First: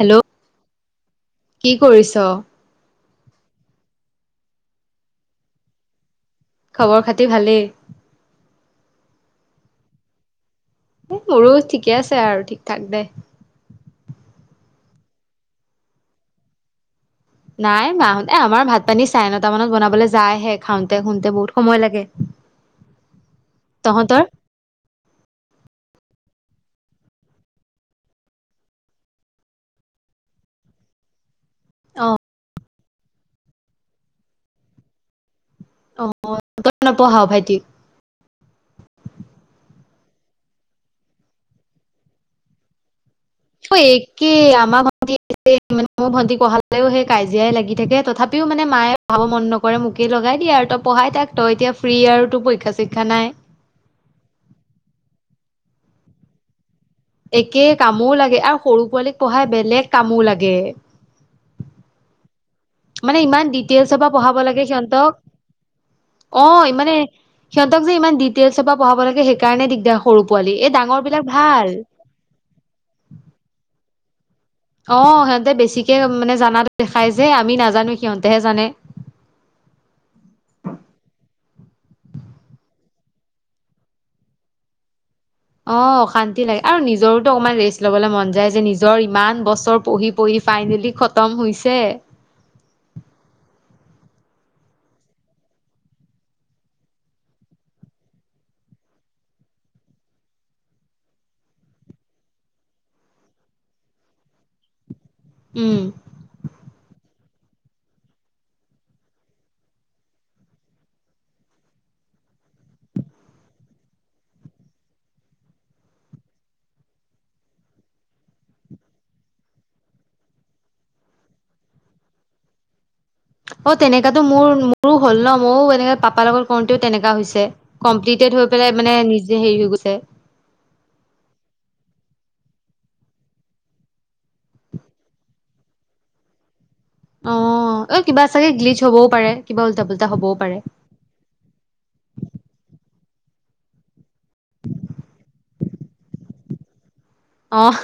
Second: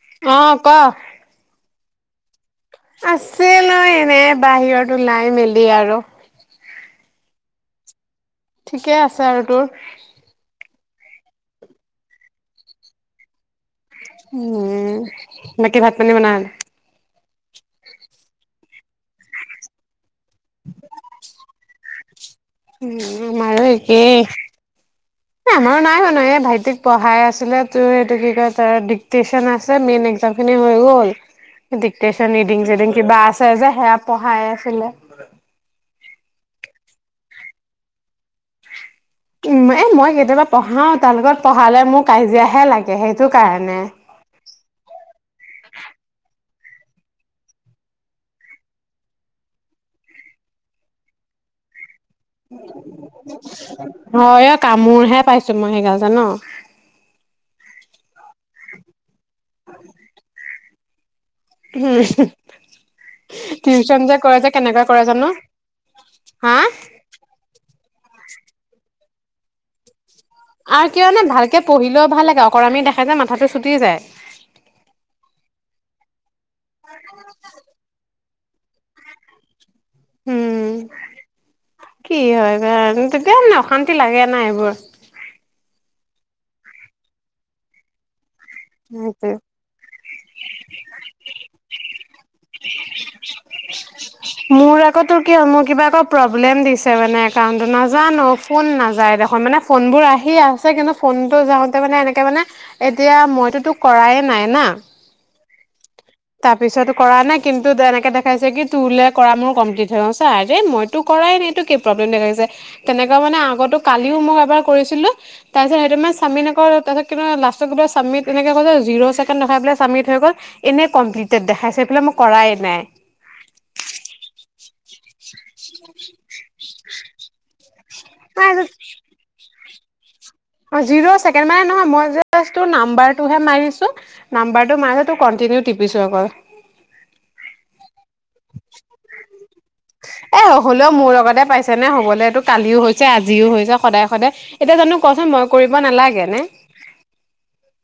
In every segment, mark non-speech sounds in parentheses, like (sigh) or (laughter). Hello অ'হ ক। কি কৰিছ। আছে নহ এনে বাহিৰত ওলাই মেলি আৰু। খবৰ খাতি ভালেই। ঠিকে আছে আৰু তোৰ। এ মোৰো ঠিকে আছে আৰু ঠিক ঠাক দে। উম বাকী ভাত পানী বনাল। নাই মাহতে আমাৰ ভাত পানী চাৰে নটা মানত বনাবলৈ। যায়হে খাওঁতে খুন্দতে বহুত সময় লাগে। উম আমাৰো একে। তহঁতৰ? আমাৰো নাই বনোৱা এই ভাইটিক পঢ়াই আছিলে তোৰ এইটো কি কয় ত ডিগটেশ্যনটো আছে মেইন এক্সজাম খিনি হৈ গ'ল। অ দিগটেশ্যন ইডিং চিডিং। কিবা আছে যে সেয়া পঢ়াই আছিলে। আহ তই নপঢ়াও ভাইটিক। উ এ মই কেতিয়াবা পঢ়াও তাৰ লগত পঢ়ালে মোৰ কাজিয়াহে লাগে সেই। অই একেই আমাক অথনি। মোৰ ভন্টি পঢ়ালেও সেই কাজিয়াই লাগি থাকে তথাপিও মানে মায়ে পঢ়াব মন নকৰে মোকে লগাই দিয়ে আৰু তই পঢ়াই তাক তই এতিয়া। ফ্ৰী আৰু তোৰ পৰীক্ষা চৰীক্ষা নাই। হয় অ কামোৰহে পাইছো। মই সেইগাল যা ন। একে কামোও লাগে আৰু সৰু পোৱালী। পঢ়াই বেলেগ কামো লাগে। উম। মানে ইমান ডিটেইলছৰ পৰা পঢ়াব যে লাগে কেনেকুৱা কৰে জানো সিহতক অ হা মানে সি। যে ইমান ডিটেইলছৰ পৰা পঢ়াব লাগে সেইকাৰণে দিগদাৰ হয়। আৰু কিয়নো ভালকে পঢ়িলেও ভাল লাগে অকৰামি দেখায় যে মাথাটো চুটি যায়। অ সিহঁতে বেছিকে মানে জানাতো দেখাই যে আমি নাজানো সিহঁতে। তেহে জানে। উম কি হয় বা তেতিয়া মানে অশান্তি লাগে নাই এইবোৰ। অ অশান্তি লাগে আৰু নিজৰোতো অকমান ৰেষ্ট লবলৈ মন যায় নিজৰ ইমান বছৰ পঢ়ি পঢ়ি ফাইনেলি খতম হৈছে। মোৰ আকৌ কি মোৰ কিবা আকৌ প্ৰব্লেম দিছে মানে এ নাজানো ফোন নাযায় দেখোন মানে ফোনবোৰ আহি আছে কিন্তু ফোনতটো যাওঁতে মানে এনেকে মানে এতিয়া মই। তো কৰায় নাই না। উম। তাৰপিছত কৰা নাই কিন্তু তেনেকে দেখাইছে কি তোলে কৰা মোৰ কমপ্লিট হৈ গৈছে আৰে মইতো কৰাই ন এইটো কি প্ৰব্লেম দেখাইছে তেনেকুৱা মানে আগতো কালিও মই এবাৰ কৰিছিলো তাৰপিছত সেইটো যে চাবমিট তাৰপিছত চাবমিট তেনেকে জিৰোছেকেন দেখায় পেলাই চাবমিট হৈ গ'ল এ। কমপ্লিট দেখাইছে বোলে মই কৰায় নাই। অ তেনেকাতো মোৰ। ৰো হ'ল ন ময়ো এনেকে পাপাৰ লগত কৰোতেও তেনেকা হৈছে। কমপ্লিটে হৈ পেলাই মানে নিজে হেৰি হৈ গৈছে। এক। জিৰো ছেকেন মানে নহয় মই যাচ নাম্বাটোহে মাৰিচো নাম্বাৰটো মাৰোতেও কন্টিনিউ টিপিছো আক। অ অ কিবা চাগে গ্লিজ হবও পাৰে কিবা উল্টা পাল্টা হবও এ পাৰে। হ'লেও যে আজিও হৈ হৈছে সদায় সদায়। এতিয়া জানো। কৰিব নালাগে নে। আহ।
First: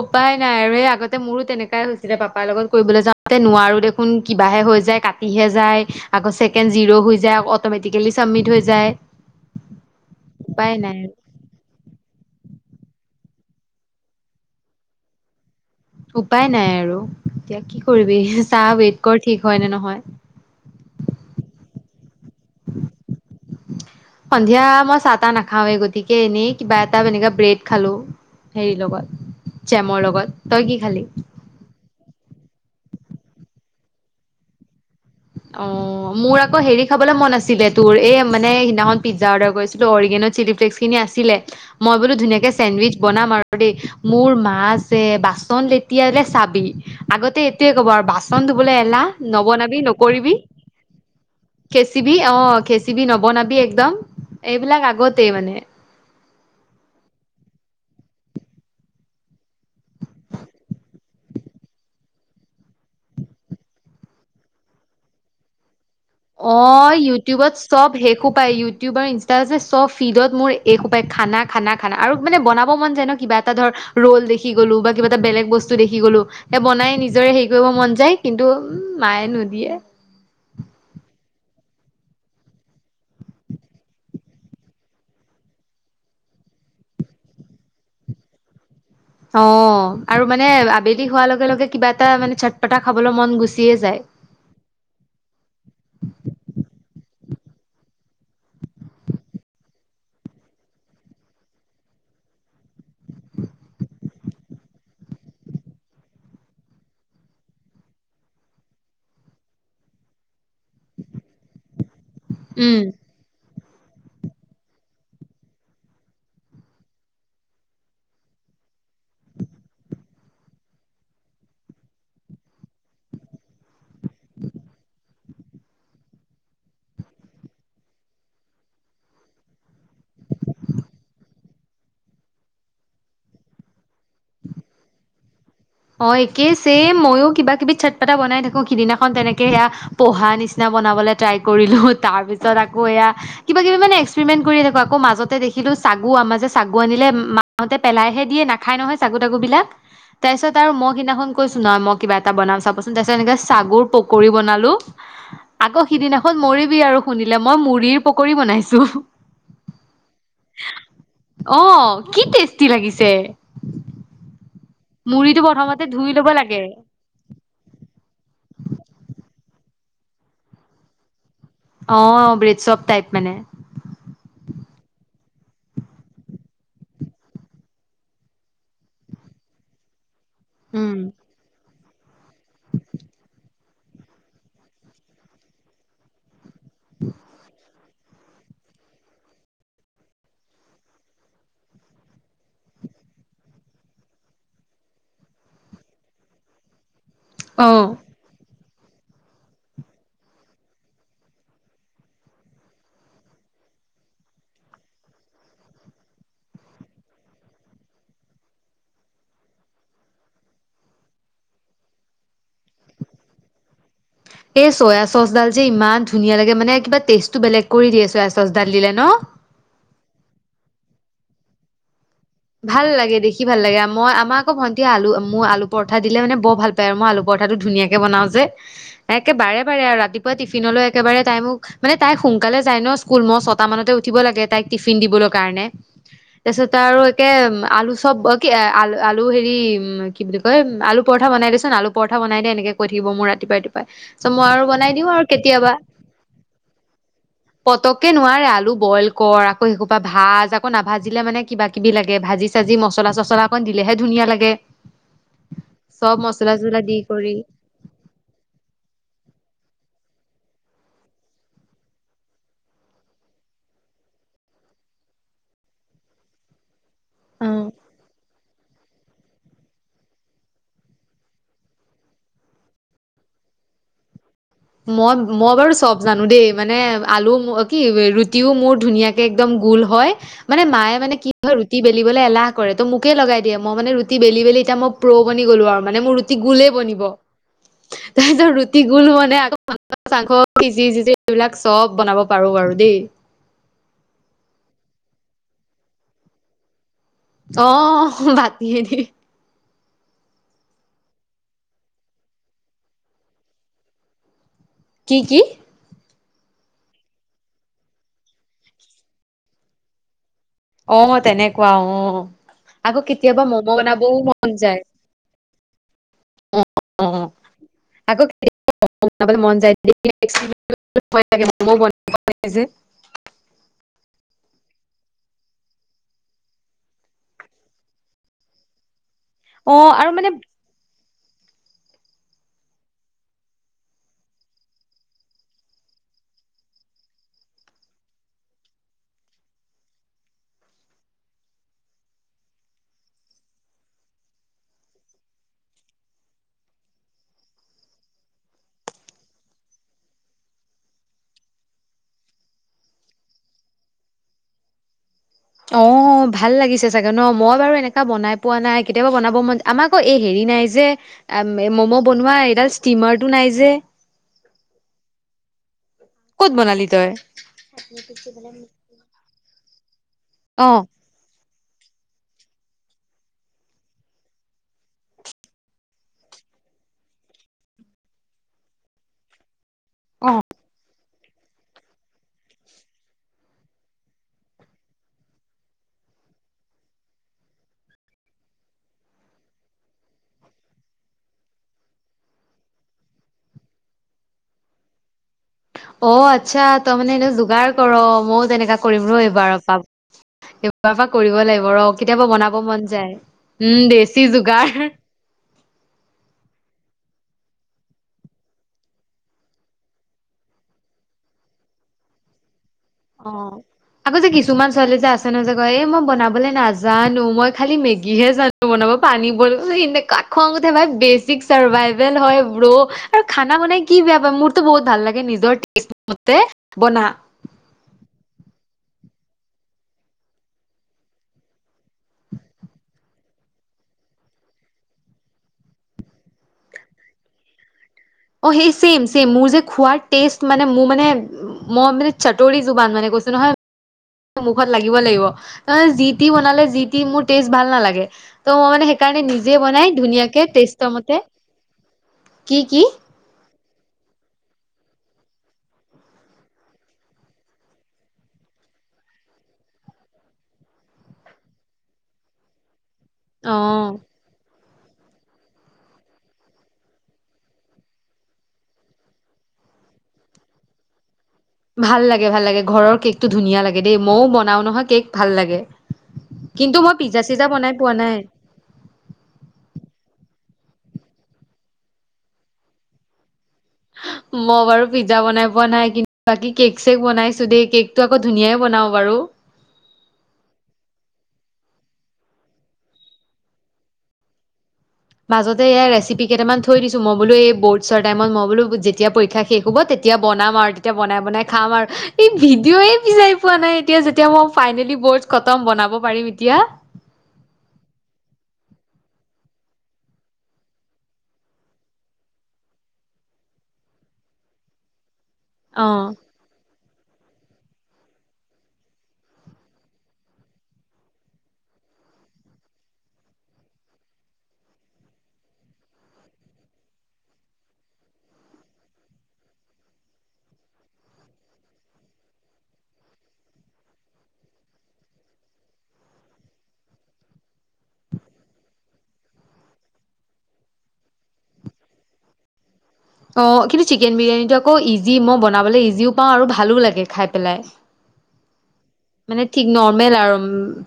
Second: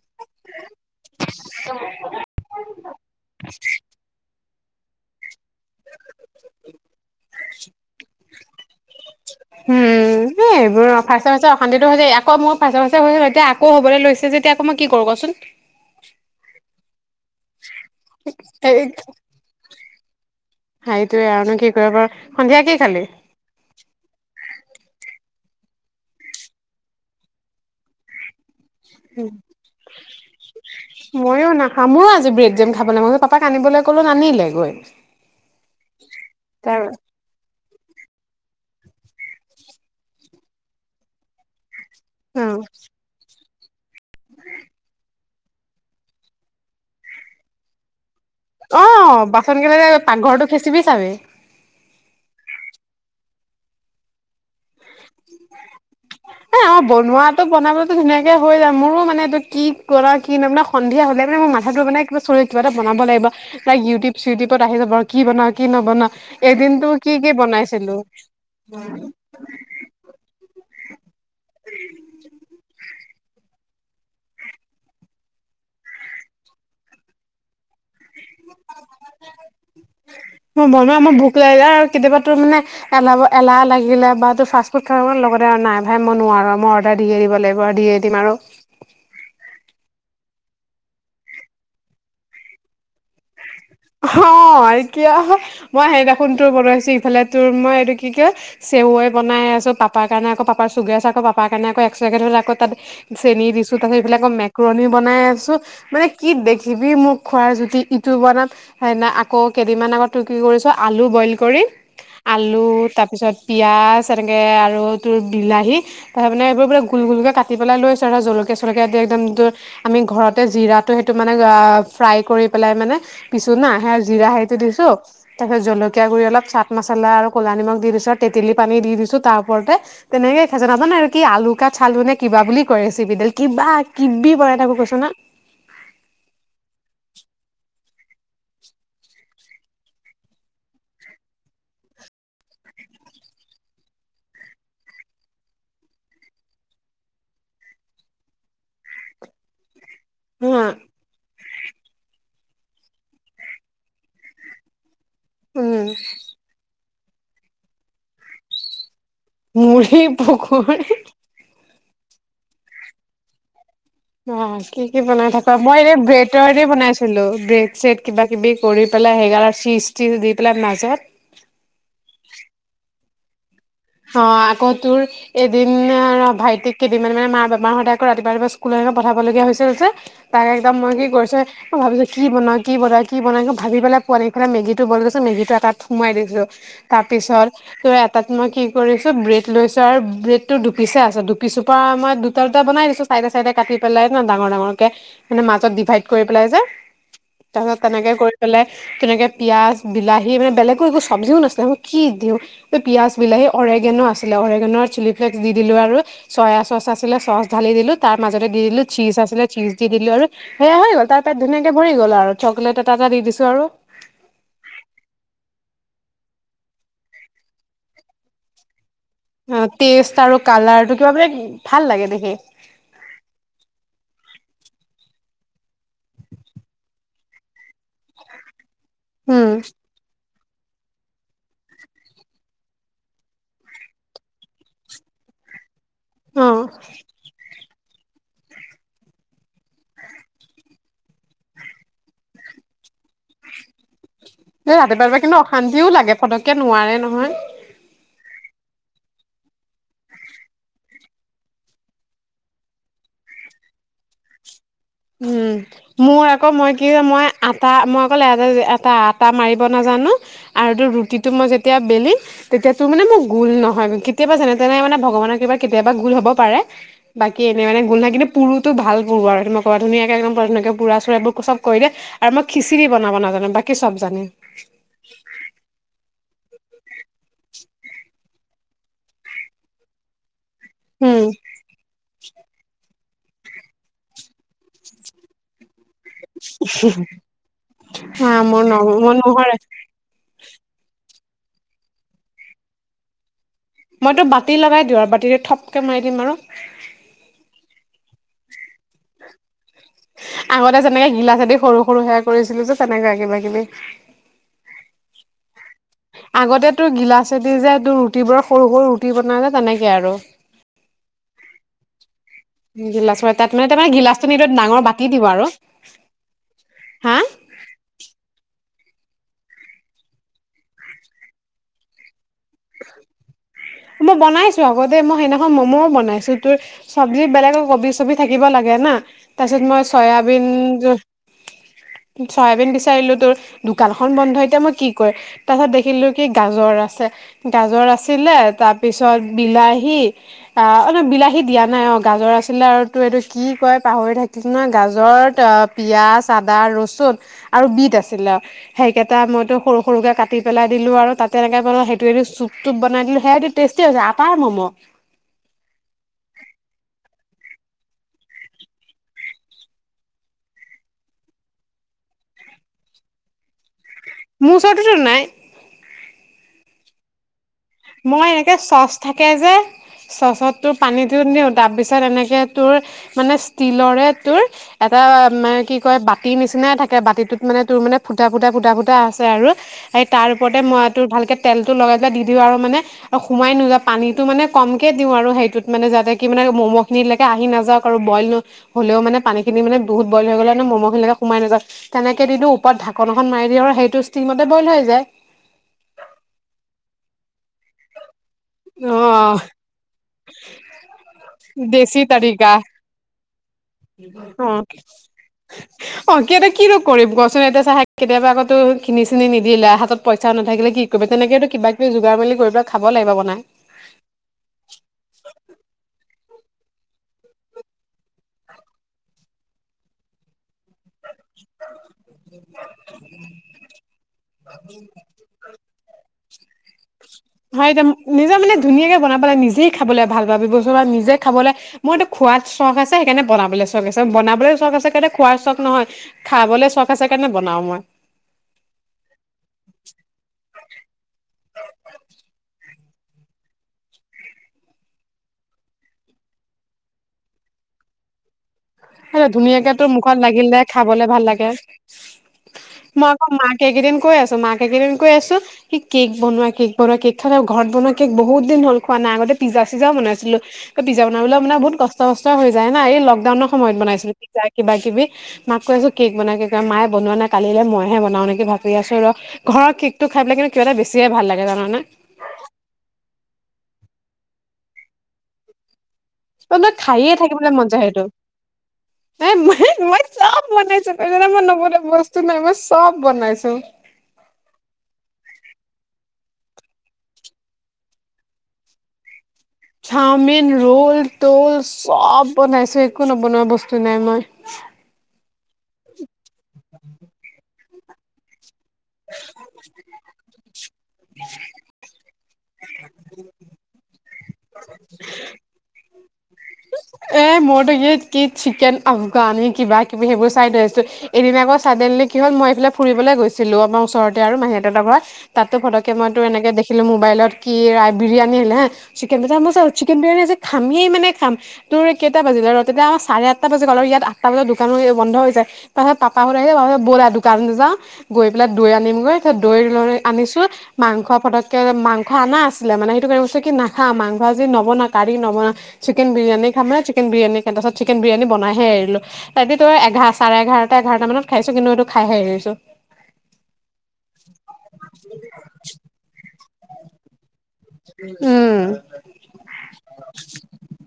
উপাই নাই আৰু এই আগতে মোৰো তেনেকাই হৈছিলে পাপাৰ লগত কৰিবলৈ যাওঁতে নোৱাৰো দেখোন। কিবাহে হৈ যায়, কাটিহে যায়। আকৌ ছেকেণ্ড জিৰ' হৈ যায়, অট'মেটিকেলি ছাবমিট হৈ যায়। হুম উপায় এইবোৰ নাই আৰু, ফাষ্টে-ফাষ্টে অশান্তিটো হৈছে, ইয়াক আকৌ মোৰ পাছে-পাছে হৈ হ'ল এতিয়া আকৌ হ'বলৈ লৈছে যেতিয়া আকৌ মই কি কৰো ক'চোন? উপায় নাই আৰু। এতিয়া কি কৰিবি? চাহ সেই ৱেইট কৰ ঠিক হয় নে নহয়। সেইটোৱে আৰুনো কি কৰিব পাৰোঁ! সন্ধিয়া কি খালি? সন্ধিয়া মই চাহ-তাহ নাখাওৱে গতিকে এনেই কিবা এটা এনেকে ব্ৰেড খালো। হেৰি লগত, জেমৰ লগত। তই কি খালি? ময়ো নাখাওঁ মোৰো আজি ব্ৰেড জেম খাবলৈ (unintelligible) পাপাক আনিবলৈ কলো, নানিলে গৈ! অ' মোৰ আকৌ তাৰ হেৰি খাবলে মন আছিলে তোৰ এই মানে! দিনাখন পিজ্জা অৰ্ডাৰ কৰিছিলো, অৰিগেন', চিলিফ্লেগচখিনি আছিলে। মই বোলো ধুনীয়াকে অ', চেণ্ডুইচ বনাম আৰু। দেই মোৰ মা যে বাচন লেটিয়ালে চাবি, আগতে এইটোয়ে ক'ব আৰু বাচন চন ধুবলে এলাহ, অ', বাচন নবনাবি কেইটা নক কৰিবি, পাকঘৰটো খেচিবি চাবি। খেচিবি, অ' (unintelligible) নবনাবি একদম। এইবিলাক আগত এ অ' বনোৱাটো বনাবতো ধুনীয়াকে তে হৈ যায় মোৰো মানে এইটো কি কৰা কি নাই, সন্ধিয়া হ'লে মানে মোৰ মাথাটো মানে কিবা চ কিবা এটা বনাব লাগিব, লাইক ইউটিউব-চিউটিউবত আহি যাব আৰু কি বনাও কি নবনাও! এদিনতো অ' কি কি ইউটিউবত চব বনাইছিলো। শেষো পায়, ইউটিউব আৰু ইনষ্টাত যে চব ফিডত মোৰ এইসোপা খানা, খানা, খানা আৰু মানে বনাব মন যায় ন কিবা এটা ধৰ, ৰল দেখি গ'লো বা কিবা এটা বেলেগ বস্তু দেখি গ'লো ।এয়া বনাই নিজৰে হেৰি কৰিব মন যায় কিন্তু উ মায়ে নুদিয়ে মই বনোৱা মোৰ ভোক কেতিয়াবা তোৰ মানে এল-এলাহ লাগিলে বা তেওঁৰ ফাষ্টফুড খাব (unintelligible) লগতে আৰু নাই ভাই মই নোৱাৰো। মই অৰ্ডাৰ দিয়ে দিব লাগিব দিয়ে দিম আৰু। অ' আৰু মানে আবেলি হোৱাৰ লগে লগে কিবা এটা মানে চাটপতা খাবলৈ মন গুচ অ' কিয় মই সেইদিনা তোৰ বনাইছো ইফালে তোৰ মই এইটো কি কয় চেৱৈ বনাই আছো, পাপাৰ কাৰণে আকৌ পাপাৰ চুগাৰ আছে আকৌ পাপাৰ কাৰণে আকৌ এক্সট্ৰাকে থৈ পেলাই আকৌ তাত চেনি দিছো তাৰপিত ইফালে আকৌ মেকৰনি বনাই আছো। মানে কি দেখিবি মোক খোৱাৰ জুতি, ইটো বনাম সেইদিনা আকৌ কেইদিনমান আগত তোৰ কি কৰিছো আলু বইল কৰি। আলু, উম। তাৰপিছত পিঁয়াজ, এনেকৈ আৰু তোৰ বিলাহী তাৰ মানে এইবোৰ মানে গোল-গোলকৈ কাটি পেলাই লৈছোঁ আৰু ধৰ জলকীয়া-চলকীয়া দি একদম তেওঁৰ আমি ঘৰতে জিৰাটো সেইটো মানে ফ্ৰাই কৰি পেলাই মানে পিছু না, সেই জিৰা হেৰিটো দিছো তাৰপিছত জলকীয়াগুৰি অলপ, চাট-মচলা আৰু ক'লা নিমখ দি দিছো আৰু তেঁতেলী-পানী দি দিছো তাৰ ওপৰতে। তেনেকে খাইছ নাজানে আৰু কি আলু ক চালু নে কিবা বুলি কয় ৰেচিপিডাল কিবাকিবি বনাই থাকো কৈছোঁ না অ' একেই চেম, মইও কিবাকিবি চটপাতা বনাই থাকো, সিদিনাখন তেনেকে সেয়া প'হা নিচিনা বনাবলে ট্ৰাই কৰিলো, তাৰপিছত আকৌ এয়া কিবাকিবি মানে এক্সপেৰিমেন্ট কৰি থাকো, আকৌ মাজতে দেখিলো চাগু আমা যে চাগু আনিলে মাহঁতে পেলাইহে দিয়ে নাখায় নহয় চাগু-তাগু বিলাক। হা তাৰ ম সিদিনাখন কৈছো নহয় মই কিবা এটা বনাম চাবচোন, তাৰ পিছত এনেকে চাগুৰ পকৰি বনালো। উম আকৌ সিদিনাখন মৰিবি আৰু- শুনিলে মই মুড়িৰ পকৰি বনাইছো। মুড়ি পকৰী অ কি টেষ্টি লাগিছে। অ কি কি বনাই মুড়িটো থাক, মই প্ৰথমতে এ ধুই ল'ব ব্ৰেডৰ লাগে বনাইছিলো ব্ৰেড ছেড- কিবা কিবি কৰি পেলাই সেগাৰ ছিজটীজ দি পেলাই মাজত- অ ব্ৰেড চব টাইপ মানে। অ আকৌ তোৰ এদিন ভাইটিক কেইদিনমান মানে মা বাপাৰ বেমাৰ হওতে আকৌ ৰাতিপুৱা ৰাতিপুৱা স্কুললৈ পঠাবলগীয়া হৈছিল যে, তাক একদম মই উম কি কৰিছে। অ ভাবিছো কি বনাওঁ, কি বনাওঁ, কি বনাওঁ ভাবি পোৱা মেগীটো মেগীটো তাত সোমাই দিছো। তাৰ পিছত ত এটাত মই কি কৰিছো, ব্ৰেড লৈছো আৰু ব্ৰেড টো দুপিচ আছে। দুপিচৰ পৰা মই দুটা দুটা বনাই দিছো চাইডে চাইডে কাটি পেলাই ন ডাঙৰ ডাঙৰ কে মানে মাজত ডিভাইড কৰি পেলাই যে। তাৰ পিছত অ', তেনেকে কৰি পেলে। তেনেকে পিঁয়াজ, বিলাহী মানে বেলেগো একো চব্জিও নাছিলে মানে কি দিওঁ পিঁয়াজ, বিলাহী। অৰেগেনো আছিলে অৰেগেনৰ চিলি ফ্লেকস্ দি দিলো আৰু চয়া চচ আছিলে চচ ঢালি দিলো তাৰ মাজতে দি দিলো চীজ আছিলে চীজ দি দিলো আৰু সেয়া হৈ গ'ল তাৰ পেট ধুনায়াকে ভৰি গ'ল আৰু চকলেট এটা এটা দি দিছো আৰু- এ চয়া চচডাল যে ইমান ধুনীয়া লাগে মানে কিবা টেষ্টটো বেলেগ কৰি দিয়ে চয়া চচডাল দিলে ন। অ টেষ্ট আৰু কালাৰটো কিবা বোলে ভাল লাগে দেখ- ভাল লাগে দেখি ভাল লাগে, মই আমাক- আকৌ ভন্টিয়ে আলু মোৰ আলু পৰঠা দিলে মানে বৰ ভাল পায় আৰু মই আলু পৰঠাটো ধুনীয়াকে বনাও যে। তাকে একে উম বাৰে বাৰে আও ৰাতি। টিফিনলৈ একেবাৰে তাই মোক, মানে তাই সোনকালে যায় ন স্কুল মই ছটা মানতে উঠিব লাগে তাইক টিফিন দিবলৈ কাৰণে। অ তাৰ পিছত আৰু এমা আলু চব অ কি আল আলু হেৰি কি বুলি কয় আলু পৰঠা বনাই দেচোন আলু পৰঠা বনাই দিয় এনেকে কৈ- মোৰ ৰাতিপুৱাই ৰাতিপুৱাই চ মই আৰু এই বনাই ৰাতিপুৱা দিওঁ ৰাতিপুৱা আৰু কিন্তু কেতিয়াবা অশান্তিও লাগে পতককে নোৱাৰে নহয় পতককে নোৱাৰে। আলু বইল কৰ আকৌ সেই সোপা ভাজ আকৌ নাভাজিলে মানে কিবা। কিবি লাগে ভাজি চাজি মচলা চচলা অকণ দিলেহে ধুনীয়া লাগে। উম চব মোৰ আকৌ মছলা মই চছলা কি দি মই কৰি আটা মই অকল এটা আটা মাৰিব নাজানো। আৰু তোৰ ৰুটিটো মই যেতিয়া বেলিম তেতিয়া তোৰ মানে মোৰ গোল নহয়, কেতিয়াবা যেনে তেনে মানে ভগৱানৰ কৃপাত কেতিয়াবা গোল হ'ব পাৰে। বাকী অ এনে মানে গোল নাই কিন্তু পুৰো তো ভাল পুৰো আৰু সেইটো ন পুৰা ধুনীয়াকে একদম বৰ ধুনীয়াকৈ পুৰা চু়ৰা কৰি দিয়ে আৰু মই খিচিৰি বনাব নাজানিম বাকী চব জানিম। মই মই বাৰু চব জানো দেই। মানে আলু কি ৰুটিও মোৰ ধুনীয়াকে একদম গোল হয়। মানে মায়ে মানে উম, কি হয় ৰুটি বেলিবলে এলাহ কৰে ত মোক মোকে লগাই দিয়ে মানে, মই ৰুটি বেলি বেলি এতি মই প্ৰ' বনি গ'লো আৰু। মানে মোৰ ৰুটি গোলে বনিব হা তাৰপিছ মোৰ ন ৰুটি গোল মোৰ মানে। নহৰে ম চি (inaudible) সেইবিলাক চব বনাব পাৰোঁ বাৰু দেই। মইতো বাতি লগাই দিওঁ আৰু বাতিটো থপকে, মাৰি দিম আৰু। আহ বাতি য়ে দি। আগতে যেনেকে গিলাচে দি সৰু সৰু সেয়া কৰিছিলো, যে তেনেকুৱা কিবা কিবি। কি কি। আগতে তোৰ গিলাচেদি যায় তোৰ ৰুটিবোৰ সৰু সৰু ৰুটি বনাই যে তেনেকে আৰু। আহ তেনেকুৱা আহ আকৌ গিলাচৰ কেতিয়াবা, তাত মম' মানে তাৰমানে বনাবও গিলাচটো নিদো মন ডাঙৰ যায় বাতি দিব আৰু অহ হা অহ আকৌ। (unintelligible) যে। মই বনাইছো আকৌ দেই মই সেইদিনাখন, ম'ম'ও বনাইছো তোৰ চব্জি বেলেগৰ কবি চবি থাকিব লাগে না। তাৰপিছত মই অ', আৰু মানে চয়াবিন। চয়াবিন বিচাৰিলো তোৰ দোকানখন বন্ধ এতিয়া মই কি কৰিম তাৰ পিছত দেখিলো কি গাজৰ আছে। গাজৰ আছিলে তাৰপিছত বিলাহী অ অ ন বিলাহী, দিয়া নাই অ গাজৰ আছিলে আৰু তাৰ এইটো কি কয় পাহৰি থাকি ন গাজৰত অ পিয়াজ আদা ৰচুন আৰু বিট আছিলে অ সেইকেইটা মইতো সৰু সৰুকে কাটি পেলাই দিলো আৰু তাতে এনেকে বন। তটো চুপ চুপ বনাই দিলো সেইয়টো টেষ্টি হৈছে আটাৰ ম'ম'। অ ভাল লাগিছে চাগে ন মই বাৰু এনেককা বনাই পোৱা নাই কেতিয়াবা বনাব মন আমাৰ এই হেৰি নাই যে মম' বনোৱা এইডাল ষ্টিমাৰটো নাই যে। মোৰ ওচৰটো নাই। ক'ত বনালি তই। মই এনেকে চচ থাকে যে। চচত তো অ', পানীতো নিও। তাৰপিছত এনেকে তোৰ মানে ষ্টীলৰে তোৰ এটা মানে কি কয় বাতি নিচিনাই থাকে বাতিটোত মানে তোৰ মানে ফুটা ফুটা ফুটা ফুটা আছে আৰু। এই তাৰ অ', ওপৰতে মই তোৰ ভালকে। তেলটো লগাই পেলায় দি দিওঁ আৰু। মানে আৰু সোমাই নোজোৱাউ পানীতটো মানে কমকে দিওঁ আৰু সেইটোত মানে যাতে কি মানে ম'ম' খিনিলৈকে আহি নাযাওক আৰু বইল নহ হলেও মানে পানী খিনি মানে বহুত বইল হৈ গ'লে মানে ম'ম খিনিলকে সোমাই নাযাওক তেনেকে দিওঁ ওপৰত ঢাকন এখন দি দিওঁ আৰু সেইটো ষ্টীমতে বইল হৈ যায়। অ আচ্ছা তই মানে এনে যোগাৰ কৰ মই। তেনেকুৱা অ কৰিম ৰ এইবাৰৰ পৰা এইবাৰৰ পৰা কৰিব লাগিব ৰ দেশী কেতিয়াবা তৰিকা বনাব মন যায় উম দেছি অ যোগাৰ। অ কেতিয়া কিনো কৰিম কচোন কেতিয়াবা আকতো খিনি চিনি নিদে হাতত পইচা নাথাকিলে কি কৰিব তেনেকেতো কিবা কিবি যোগাৰ মেলি কৰিবা। খাব লাগিব অ বনাই। আকৌ যে কিছুমান ছোৱালী যে আছে নহয় যে এই মই বনাব। নাজানো মই খালি মেগীহে জানো বনাব পানী বইল এনেকুৱা খং উঠে ভাই হয় ব্ৰ আৰু খানা বনাই কি বেয়া পোৱা মোৰতো বহুত ভাল লাগে নিজৰ। বনা। হয় এয়া নিজে মানে ধুনীয়াকে বনাব লে নিজেই খাবলৈ ভাল পাবি বস্তু নিজে খাবলৈ মোৰ এইটো খাত চখ আছে সেইকাৰণে বনাবলৈ চখ আছে বনাবলৈ চখ আছে কাৰণে খোৱাৰ চখ নহয় খাবলৈ চখ আছে কাৰণে বনাওঁ মই। ছেইম ছেইম মোৰ যে খোৱাৰ টেষ্ট মানে মোৰ মানে মই মানে। চটোৰী। জোবান মানে কৈছো নহয়। মুখত লাগিব লাগিব তাৰমানে যি টি বনালে যি টি মোৰ টেষ্ট ভাল নালাগে। ত' মই মানে সেইকাৰণে এ নিজে ধুনীয়াকে বনাই তোৰ মুখত ধুনীয়াকে লাগিল দে টেষ্টৰ খাবলে মতে ভাল লাগে কি কি ।মই আকৌ মাক কেইকেইদিন কৈ আছো মাকেই কেইদিন কৈ আছো ।সি কেক বনোৱা কেক বনোৱা কেক থ ঘৰত বনোৱা কেক বহুত দ হল খোৱা নাই। আগতে পিজা চিজা বনাইছিলো পিজ্জা বনাবলৈ মানে বহুত কষ্ট কষ্ট হৈ যায় না এই লকডাউন। সময়ত অ বনাইছিলো। কিবা কিবি মাক কৈ আছো ।কেক বনাই কে ক মায়ে বনোৱা না কালিলে মইহে বনাও নেকি ভাবি আছো ।ৰ ঘৰ কেকটো খাইপেলাই কিন্তু কিবা এটা বেছিয়ে ভাল লাগে। জানানে ভাল লাগে ভাল লাগে ঘৰৰ কেক টো ধুনীয়া লাগে দেই মইও বনাও নহয় কেক ভাল লাগে। তই কিন্তু মই খাইে পিজ্জা চিজ্জা থাকিবলে মন বনাই যায় পোৱা সেইটো নাই মই। বনাইছো এইজ মই নবনোৱা বস্তু নাই মই চব বনাইছো। মই বাৰু পিজ্জা বনাই পোৱা নাই ।কিন্তু বাকী কেক চেক বনাইছো দেই কেকটো আকৌ ধুনাই বনাও বাৰু। চাওমিন ৰোল তল চব বনাইছো একো নবনোৱা বস্তু নাই মই। মাজতে এয়া ৰেচিপি। কেইটামান থৈ দিছো মই বোলো এই বৰ্ড। চটাইমত মইবলো। যেতিয়া পৰীক্ষা শেষ হব তেতিয়া বনাম আৰু তেতিয়া বনাই বনাই খাম আৰু এই ভিডিঅ'য় বিছাৰি পোৱা নাই এতিয়া। তেওঁৱ। ফাইনেলি বৰ্ খতম বনাব। পাৰিম এতিয়া। এ মইতো ই কি চিকেন আফগান কিবা কিবি সেইবোৰ চাই থৈ আছো ।এদনা আকৌ ছডেনলি কি হ'ল মই এইফালে ফুৰিবলৈ গৈছিলো আমাৰ ওচৰতে আৰু মাহীহতৰ ঘৰত। তাতো অ ফটকে মইতো এনেক দেখিলো মোৰ। মোবাইলত কি ৰা বিৰিয়ানি হিলে হ চিকেন মই চিকেন বিৰিয়ানী আজি খামেই মানে খাম। তোৰ কেইটা বাজিলে ৰ তেতিয়া চাৰে আঠটা বাজি গল আৰু ইয়াত আঠটা বজাত দোকান হৈ বন্ধ হৈ যায়। তাৰপাছত পাপাহ সু আহি ব'লা আৰু দোকানত যাওঁ গৈ পেলাই দৈ আনিমগৈ দৈ আনিছো মাংস পটকে মাংস অনা আছিলে মানে সেইটো কি নাখা মাংস নবনাও কাৰি নবনাও চিকেন বিৰিয়ানী। চিকেন বিৰিয়ানী পাছত চিকেন বিৰিয়ানী বনাই হে এৰিলো ।তাই তই এঘাৰ চাৰে এঘাৰটা এঘাৰটা মানত খাইছো কিন্তু এইটো খাইহে আহিছো। অঁ কিন্তু চিকেন বিৰিয়ানীটো আকৌ ইজি মই বনাবলে ইজিও পাওঁ আৰু ভাল। ভালো লাগে খাই পেলাই। উম। মানে ঠিক নৰ্মেল আৰু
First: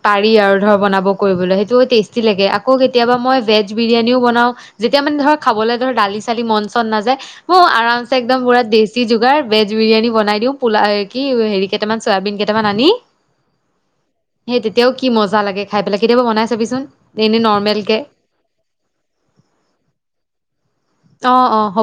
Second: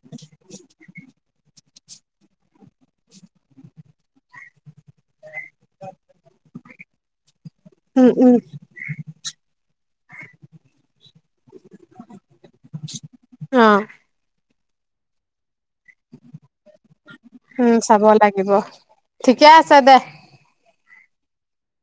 পাৰি আৰু ধৰ বনাব কৰিবলৈ সেই। টেষ্টি লাগে আকৌ কেতিয়াবা মই ভেজ বিৰিয়ানিও বনাও ।যেতিয়া মানে ধৰ খাবলৈ ধৰ দালি চালি মন চন নাযায়। ম উম আৰামছে উম একদম পুৰা দেশি যুগাৰ ভেজ বিৰিয়ানী। বনাই দিওঁ পোলাও। কি হেৰি কেইটামান চয়াবিন কেইটামান আনি। অহঁ। সেই তেতিয়াও কি মজা লাগে খাই পেলাই কেতিয়াবা বনাই। চাবিচোন এনেই উম নৰ্মেল কে চাব লাগিব ঠিকে আছে দে। অ' অ' হ'ব